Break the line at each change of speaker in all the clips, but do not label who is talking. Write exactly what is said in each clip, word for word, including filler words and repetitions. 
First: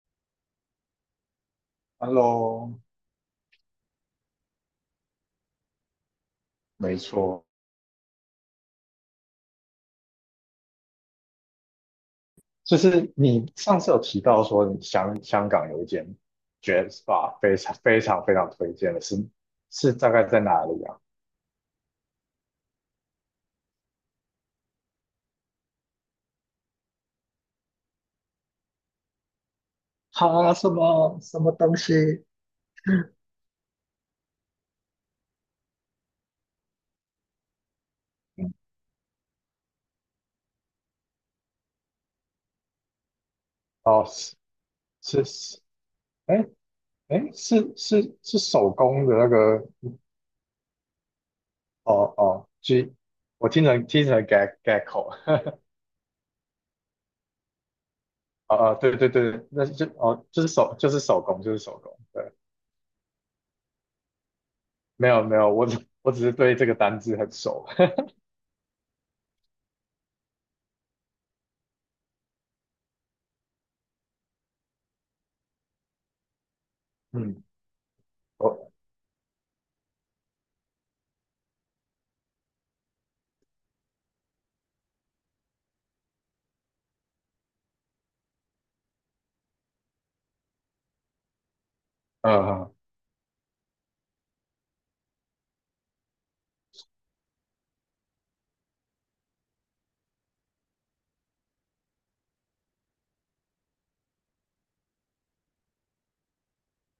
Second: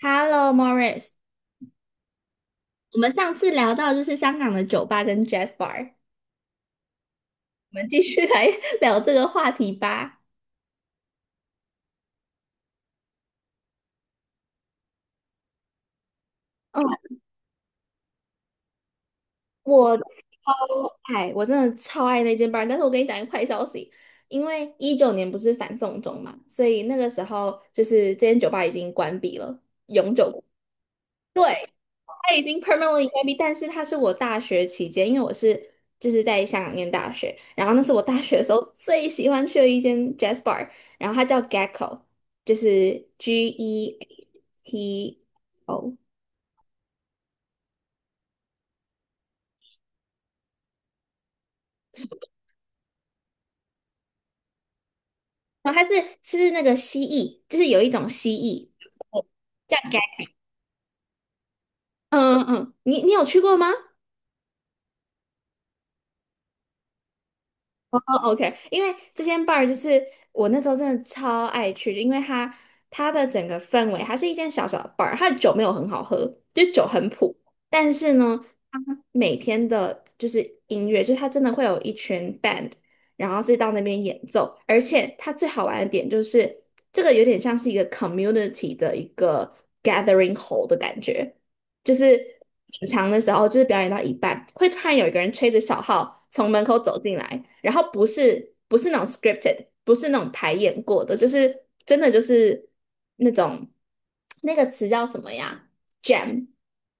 Hello, Morris。
Hello，
我们上次聊到就是香港的酒吧跟 Jazz Bar，
没错，
我们继续来 聊这个话题吧。
就是你上次有提到说你香香港有一间
哦，
Jazz Bar 非常非常非常推荐的是，是
我超
大概在哪里啊？
爱，我真的超爱那间 bar。但是我跟你讲一个坏消息，因为一九年不是反送中嘛，所以那个时候就是这间酒吧已经关闭了，永久关
哈，什么什么
对，
东西？
它已经 permanently 关闭，但是它是我大学期间，因为我是就是在香港念大学，然后那是我大学的时
嗯，
候最喜欢去的一间 jazz bar，然后它叫 Gecko，就是 G E
哦，是
T
是是，
O，
哎哎，是是是手工的那个，哦哦，G，我听成听成 gag g a 口，
然后它是是那个蜥蜴，就是有一种蜥
哦
蜴
哦，对对对，那
叫
就哦
Gecko，
就是手就是手工就是手工，对，
嗯嗯嗯，你你有去过吗？
没有没有，我只我只是对这个单字很熟，
哦，OK，因为这间 bar 就是我那时候真的超爱去，因为它它的整个氛围，它是一间小小的 bar，它的酒没有很好喝，就酒很 普，
嗯。
但是呢，
我。
它每天的就是音乐，就是它真的会有一群 band，然后是到那边演奏，而且它最好玩的点就是这个有点像是一个 community 的一个 gathering hole 的感觉。就是
嗯嗯，
品尝的时候，就是表演到一半，会突然有一个人吹着小号从门口走进来，然后不是不是那种 scripted，不是那种排演过的，就是真的就是那种那个词叫什么呀？jam，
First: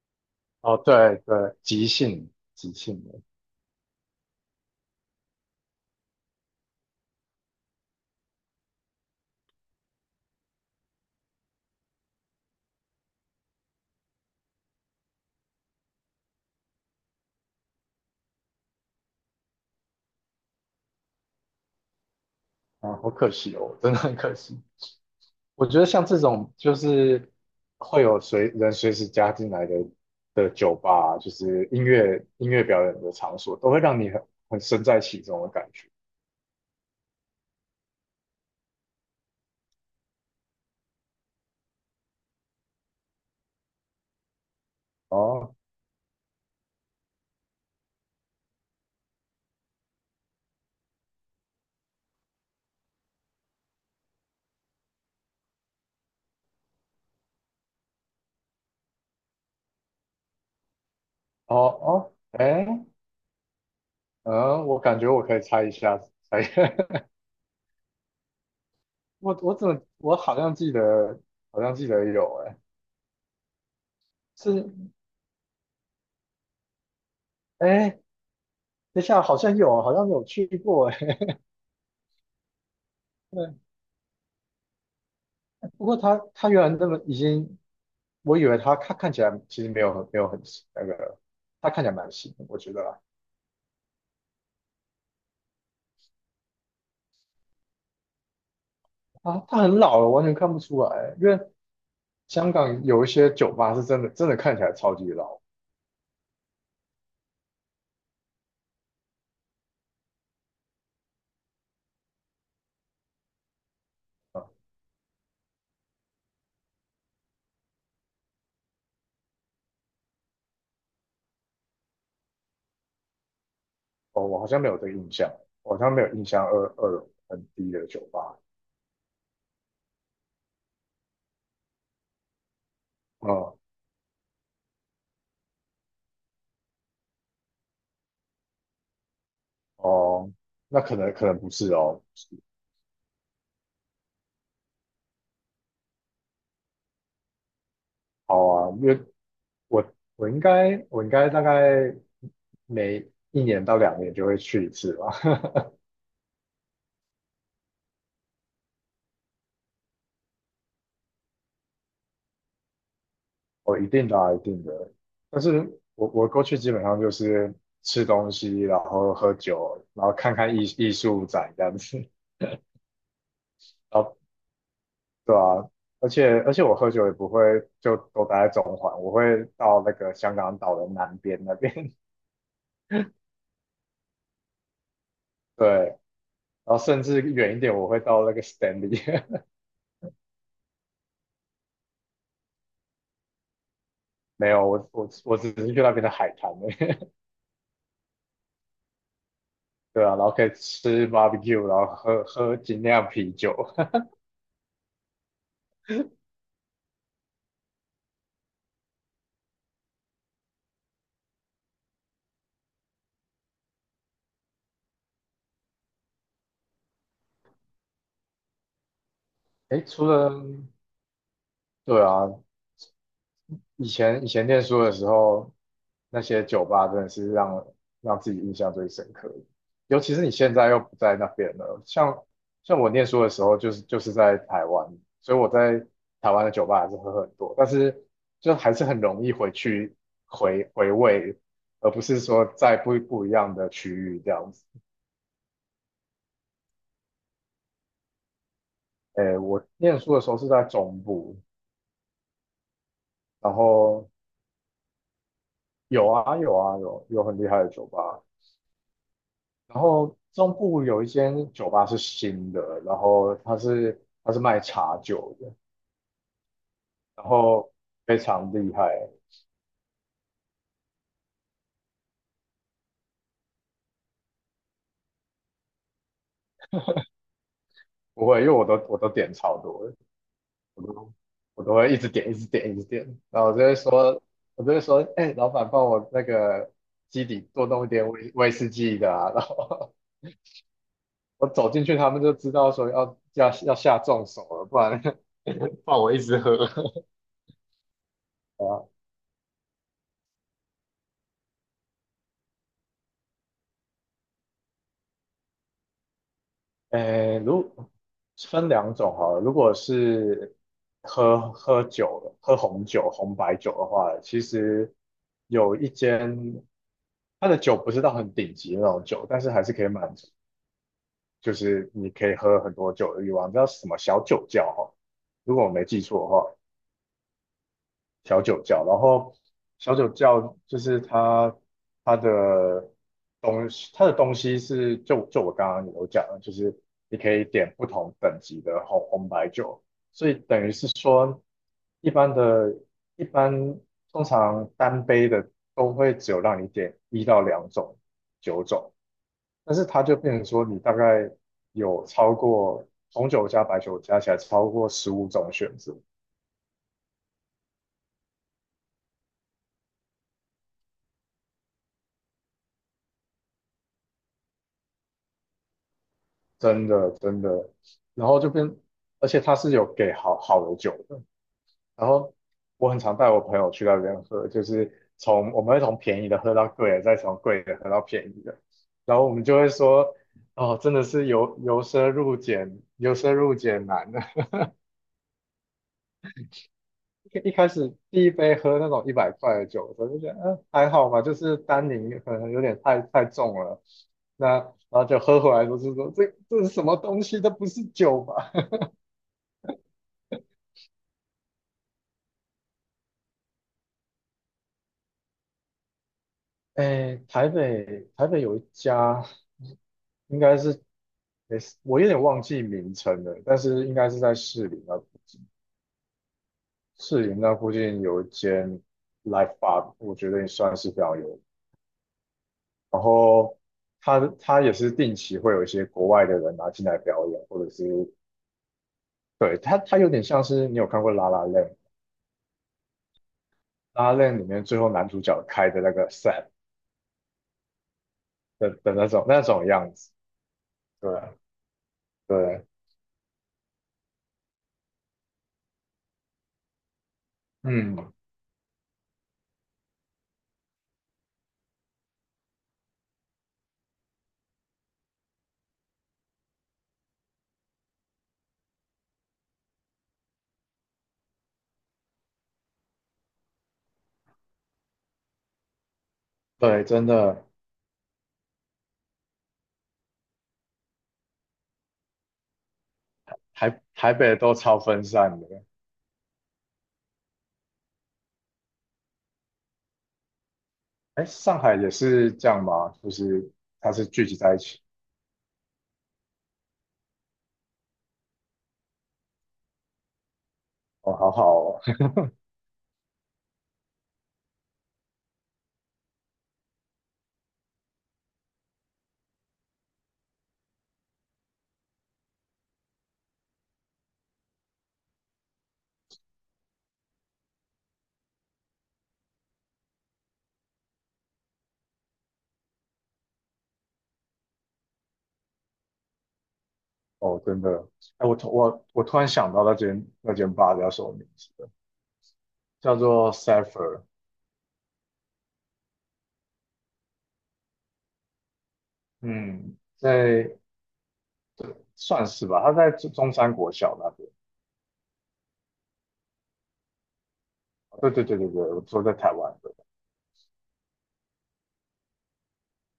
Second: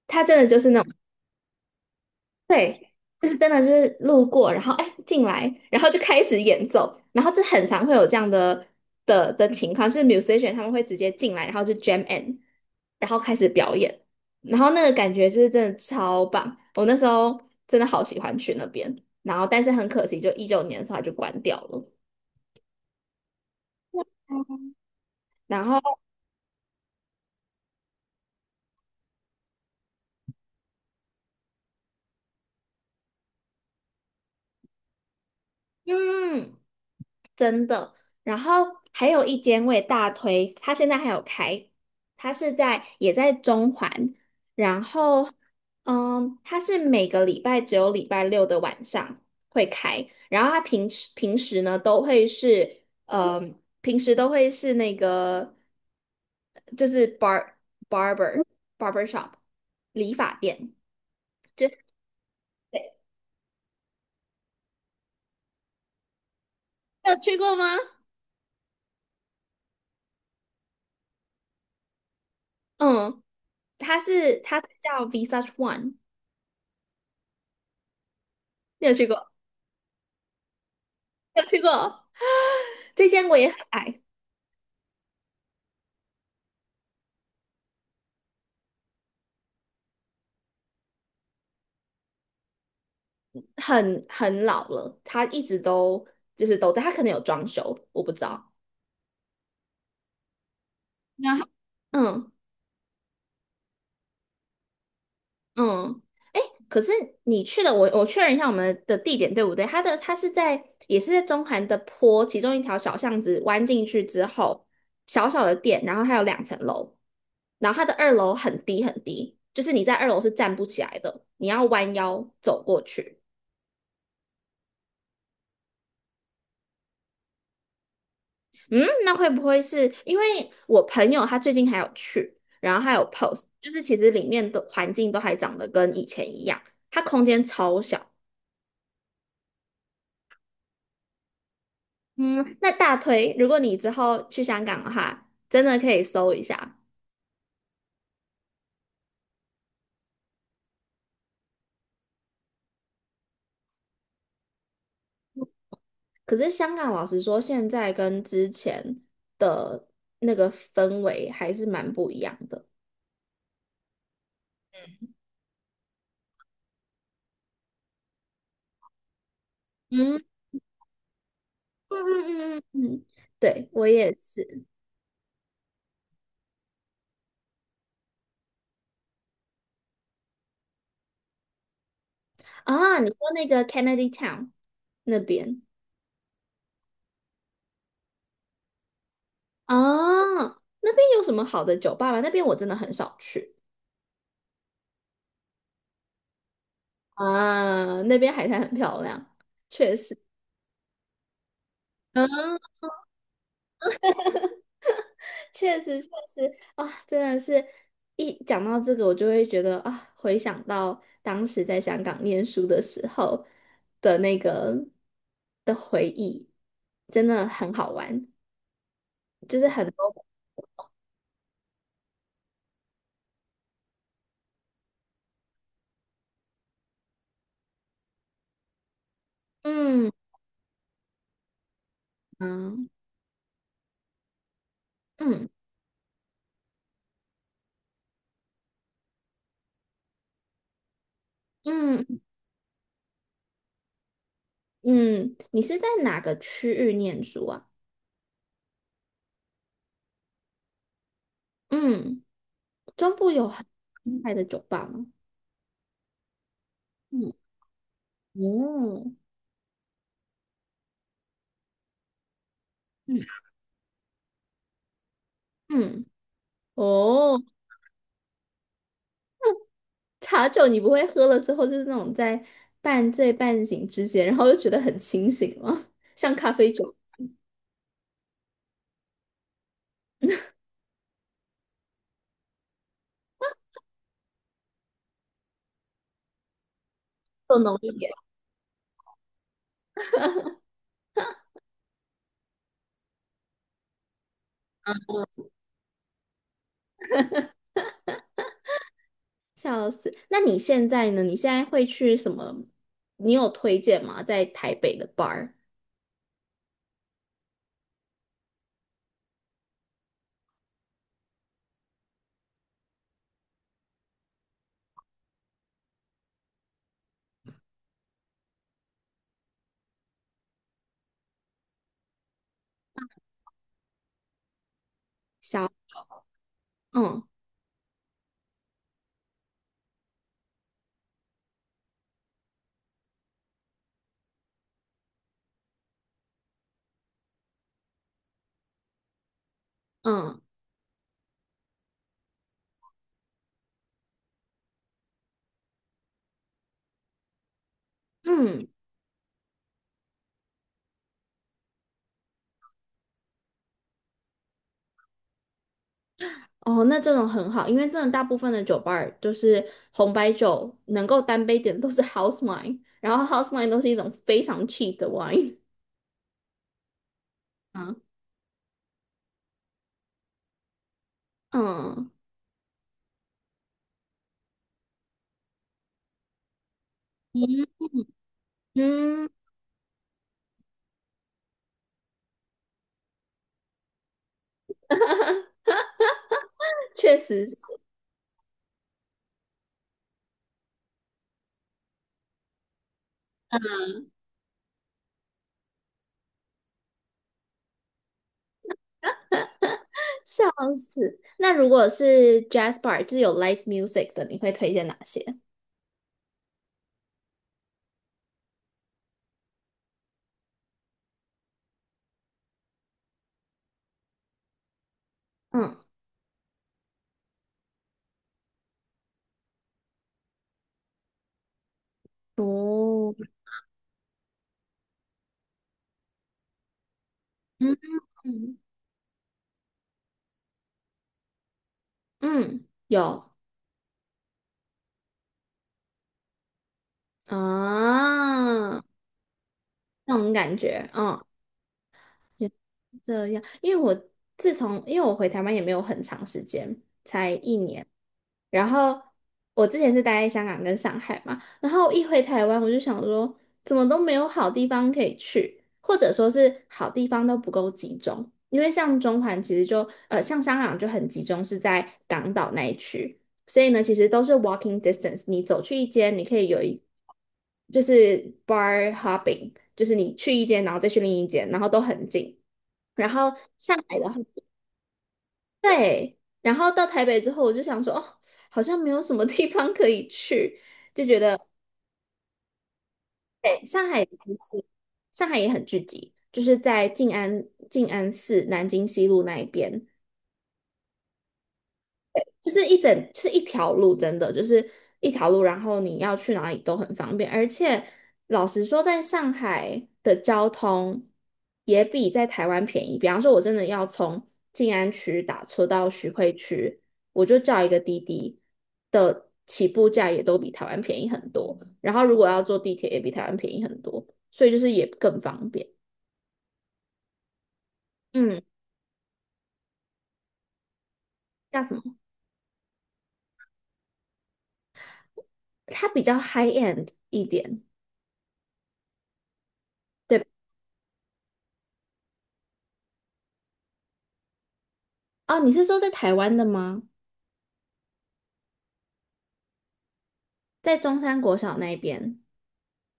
它真的就是
哦，
那种。
对对，即兴即
对，
兴的，
就是真的就是路过，然后哎进来，然后就开始演奏，然后就很常会有这样的的的情况，就是 musician 他们会直接进来，然后就 jam in，然后开始表演，然后那个感觉就是真的超棒，我那时候真的好喜欢去那边，然后但是很可惜，就一九年的时候它就关掉了，
啊，好可惜哦，真的很可惜。
然
我觉得
后
像这种就是会有随人随时加进来的的酒吧啊，就是音乐音乐表演的场所，都会让你很很身在其中的感觉。
嗯。真的。然后还有一间我也大推，它现在还有开，它是在也在中环，然后
哦
嗯，它是每个礼拜只有礼拜六的晚上会开，然后它平时平时呢都会是嗯，平时都会是那个就是 bar barber barber shop 理发店，
哦
就
哦，哎，
对，
嗯，我感觉我可以猜一下，猜
你有去过吗？
我我怎么我好像记得，好像记得有，哎，
嗯，它是它是
是，
叫 Visage One，
哎，
你有
等一
去
下，
过？
好像有，好像有去过，哎。
有去过。这间我也很爱，
不过他他原来那么已经，我以为他看看起来其实没有很没有很那个，他看起来蛮新的，我觉得啦
很很老了，它一直都就是都在，它可能有装修，我不知道。
啊，他很老了，完全看不出来，因
然
为
后，嗯
香港有一些酒吧是真的真的看起来超级老，
嗯，哎，可是你去的，我我确认一下我们的地点对不对？它的它是在也是在中环的坡其中一条小巷子弯进去之
嗯，
后，小小的店，然后它有两层楼，然后它的二楼很低很低，就是你在二楼是站不起来的，你要弯腰走过去。
哦，我好像没有这个印象，我好像没有印象二二楼很低的酒吧，
嗯，那会不会是因为我朋友他最近还有去，然后还有 post，
嗯，
就是其实里面的环境都还长得跟以前一样，它空间超小。
哦，那可能可能不是哦，
嗯，那大推，如果你之后去香港的话，真的可以搜一下。
好啊，因为我我应该我应该大概每一年到两年就会去一次吧，
可是香港老实说，现在跟之前的那个氛围还是蛮不一样的。
我一定的啊一定的。但是我我过去基本上就是吃东西，然后喝酒，然后
嗯
看看艺艺术展这样
嗯
子。
嗯嗯嗯，嗯对，我
然
也
后
是
对啊，而且而且我喝酒也不会就都待在中环，我会到那个香港岛的南边那边。
啊。你说那个 Kennedy Town 那边。
对，然后甚至远一点，我会到那个 Stanley。
啊，那边有什么好的酒吧吗？那边我真的很少去
没有，我我我只是去那边的海滩而已。
啊，那边海滩很漂亮，确
对啊，
实，
然后可以吃 barbecue，然后喝
嗯，
喝精酿啤酒。
确实确实啊，真的是一讲到这个，我就会觉得啊，回想到当时在香港念书的时候的那个的回忆，真的很好玩，就是
诶，
很
除
多
了对啊，以前以前念书的时候，那些酒吧真的是让让自己印象最深刻的。尤
嗯
其是你现在又不在那边了，像像
嗯
我念书的时候，就是就是在台湾，所以
嗯
我在台湾的酒吧还是喝很多，但是就还是很容易回去回回味，而不
嗯
是说在不不一样的区域这样子。
嗯，你是在哪个区域念书啊？
诶，我念书的时候是在中部，
嗯。中部有
然
很
后
厉害的酒吧吗？
有啊有啊有有
嗯，
很厉害的酒吧，
哦，
然后中部有一间酒吧是新的，然
嗯
后它是它是卖茶酒的，
嗯，
然
哦，
后非常厉害。
茶酒你不会喝了之后就是那种在半醉半醒之间，然后又觉得很清醒吗？像咖啡酒
不会，因为我都我都点超多的，我都我都会一直点，一直点，一直点。然后我就会说，我就会说，哎、老板帮我那个基底
更
多
浓
弄一
一
点
点，
威威士忌的啊。然后 我走进去，他们就知道说要要要下重手了，不然 不然我一直喝。
笑死。那你现在呢？你现在会去什么？你有推荐吗？在台北的 bar？
诶，如分两种哈，如果是喝喝酒的，喝红酒、红白酒的话，其实有一间，它的酒不是到很顶级的那种酒，但是还是可以满足，就是你可以喝很多酒的欲望，叫什么小酒窖哈，如果我没记错的话。
嗯
小酒窖，然后小酒窖就是它它的东西，它的东西，是就就我刚刚有讲的就是你可以点不同等级的红红白酒，所以
嗯
等于是说一般的，一般通常单杯的都会只有让你点一到两种酒
嗯。
种，但是它就变成说你大概有超过红酒加白酒加起来超过十五种选择。
哦，那这种很好，因为真的大部分的酒吧儿就是红白酒能够单杯点的都是 house wine，然后 house wine 都是一种非常 cheap 的 wine
真的真的，
嗯
然后就变，而且他是有给好好的酒的，然
嗯
后我很常带我朋友去那边喝，就是从我们会从便宜的喝到贵的，再从贵
嗯
的喝到便宜的，然后
嗯，
我们就会说，哦，真的是由由奢入俭，由奢入俭难的。
确 实
一一
是，
开始第一杯喝那种一百块的酒，我就觉得，嗯，还好吧，就是单宁可能有点太太重了，那然后就喝回来都是说，这这是什么东西，这不是酒吧？
笑死。那如果是 jazz bar，就是有 live music 的，你会推荐哪些？
哎，台北台北有一家，应该是诶，我有点忘记名称了，但是应该是在市林那
嗯，
士林那附近有一间 Live Bar，我觉得也算是表演。然
哦，
后他他也是定期会有一些国外的人拿进来表演，或者
嗯
是对他他有点像是你有看过《拉拉链》，
嗯，有
拉 l a 里面最后男主角开的那个 set 的
啊，
的那种那种样子，
那种感觉，
对
嗯。也
对，
这样，因为我自从因为我回台湾也没有很长时间，才一年。
嗯，
然后我之前是待在香港跟上海嘛，然后一回台湾我就想说，怎么都没有好地方可以去，或者说是好地方都不够集中。因为像中环其实就呃，像香港就很集中，是在港岛那一区。所以呢，其实都是 walking distance。你走去一间，你可以有一
对，真的
就是 bar hopping，就是你去一间，然后再去另一间，然后都很近。然后上
台
海的
台
话，
北都超分散的。
对。然后到台北之后，我就想说，哦，好像没有什么地方可以去，就觉
哎，
得，
上海也是这样吗？就是
对，上
它
海
是
其
聚集在一
实
起。
上海也很聚集，就是在静安静安寺南京西路那一边，
哦，好好哦，
就是一整，就是一条路，真的就是一条路，然后你要去哪里都很方便，而且老实说，在上海的交通也比在台湾便宜。比方说，我真的要从静安区打车到徐汇区，我就叫一个滴滴的起步价也都比台湾便宜很多，然后如果要坐地铁也比台湾便宜很多，所以就是也更方便。
哦真的。哎，我
嗯，
突我我突然想到那间那间吧叫什么名字
叫
了？
什么？
叫做 s a h e r
它比较 high end 一点，
嗯，
对吧？
在算是吧，它在中中山国小那边。
哦，你是说在台湾的吗？
对对对对对，我说在台湾的。
在中山国小那边，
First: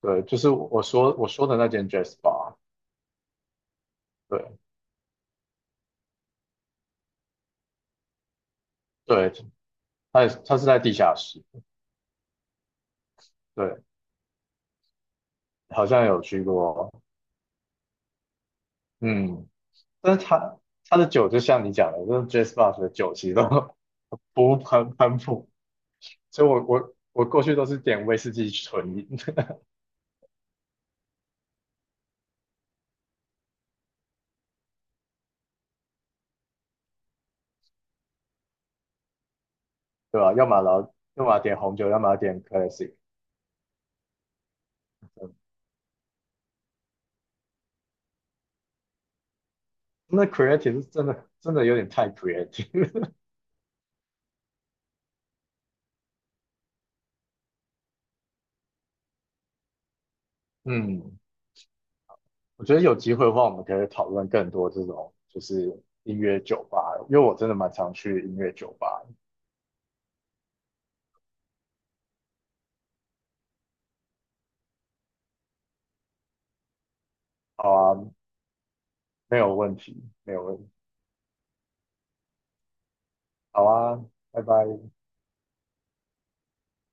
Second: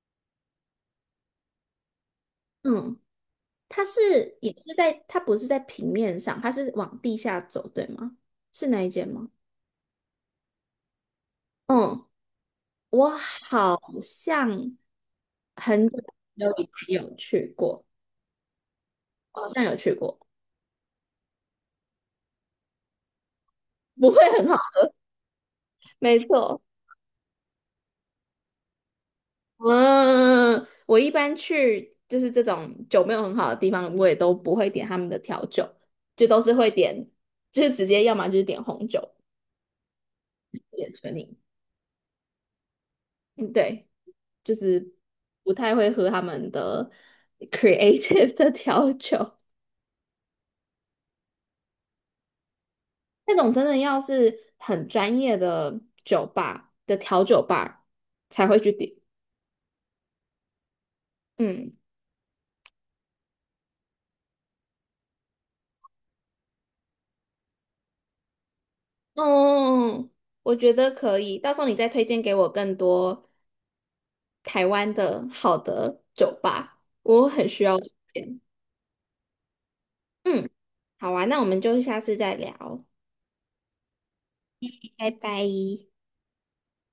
对，就是我我说我说的那间 Jazz Bar。
嗯，它是也
对
是在，它不是在平面上，它是往地下走，对吗？是那一间吗？
对，它也是它是在地下室。
嗯，我好
对，
像很
好像有去
久以
过。
前有去过，好
嗯，
像有去
但
过，
是它它的酒就像你讲的，就是 Jazz Bar 的酒其实都
不会很
不
好，
喷喷普，
没
所以
错。
我我我过去都是点威士忌纯饮，
嗯，我一般去就是这种酒没有很好的地方，我也都不会点他们的调酒，就都是会点，就是直接要么就是点红酒，
对吧？要么然
点
后
纯
要
饮，
么点红酒，要么点 classic。
嗯，对。就是不太会喝他们的 creative 的调酒，
那 creative 是真的真的有点太 creative。
那种真的要是很专业的酒吧的调酒吧才会去点。
嗯，
嗯，
我觉得有机会的话，我们可以讨论更多这种就是音乐酒吧，因为我真的蛮常去音乐酒吧。
哦，我觉得可以，到时候你再推荐给我更多台湾的好的酒吧，我很需
好
要推
啊，
荐。
没有问题，没有
嗯，
问题。
好啊，那我们就下次再聊，
好啊，拜拜。
拜拜。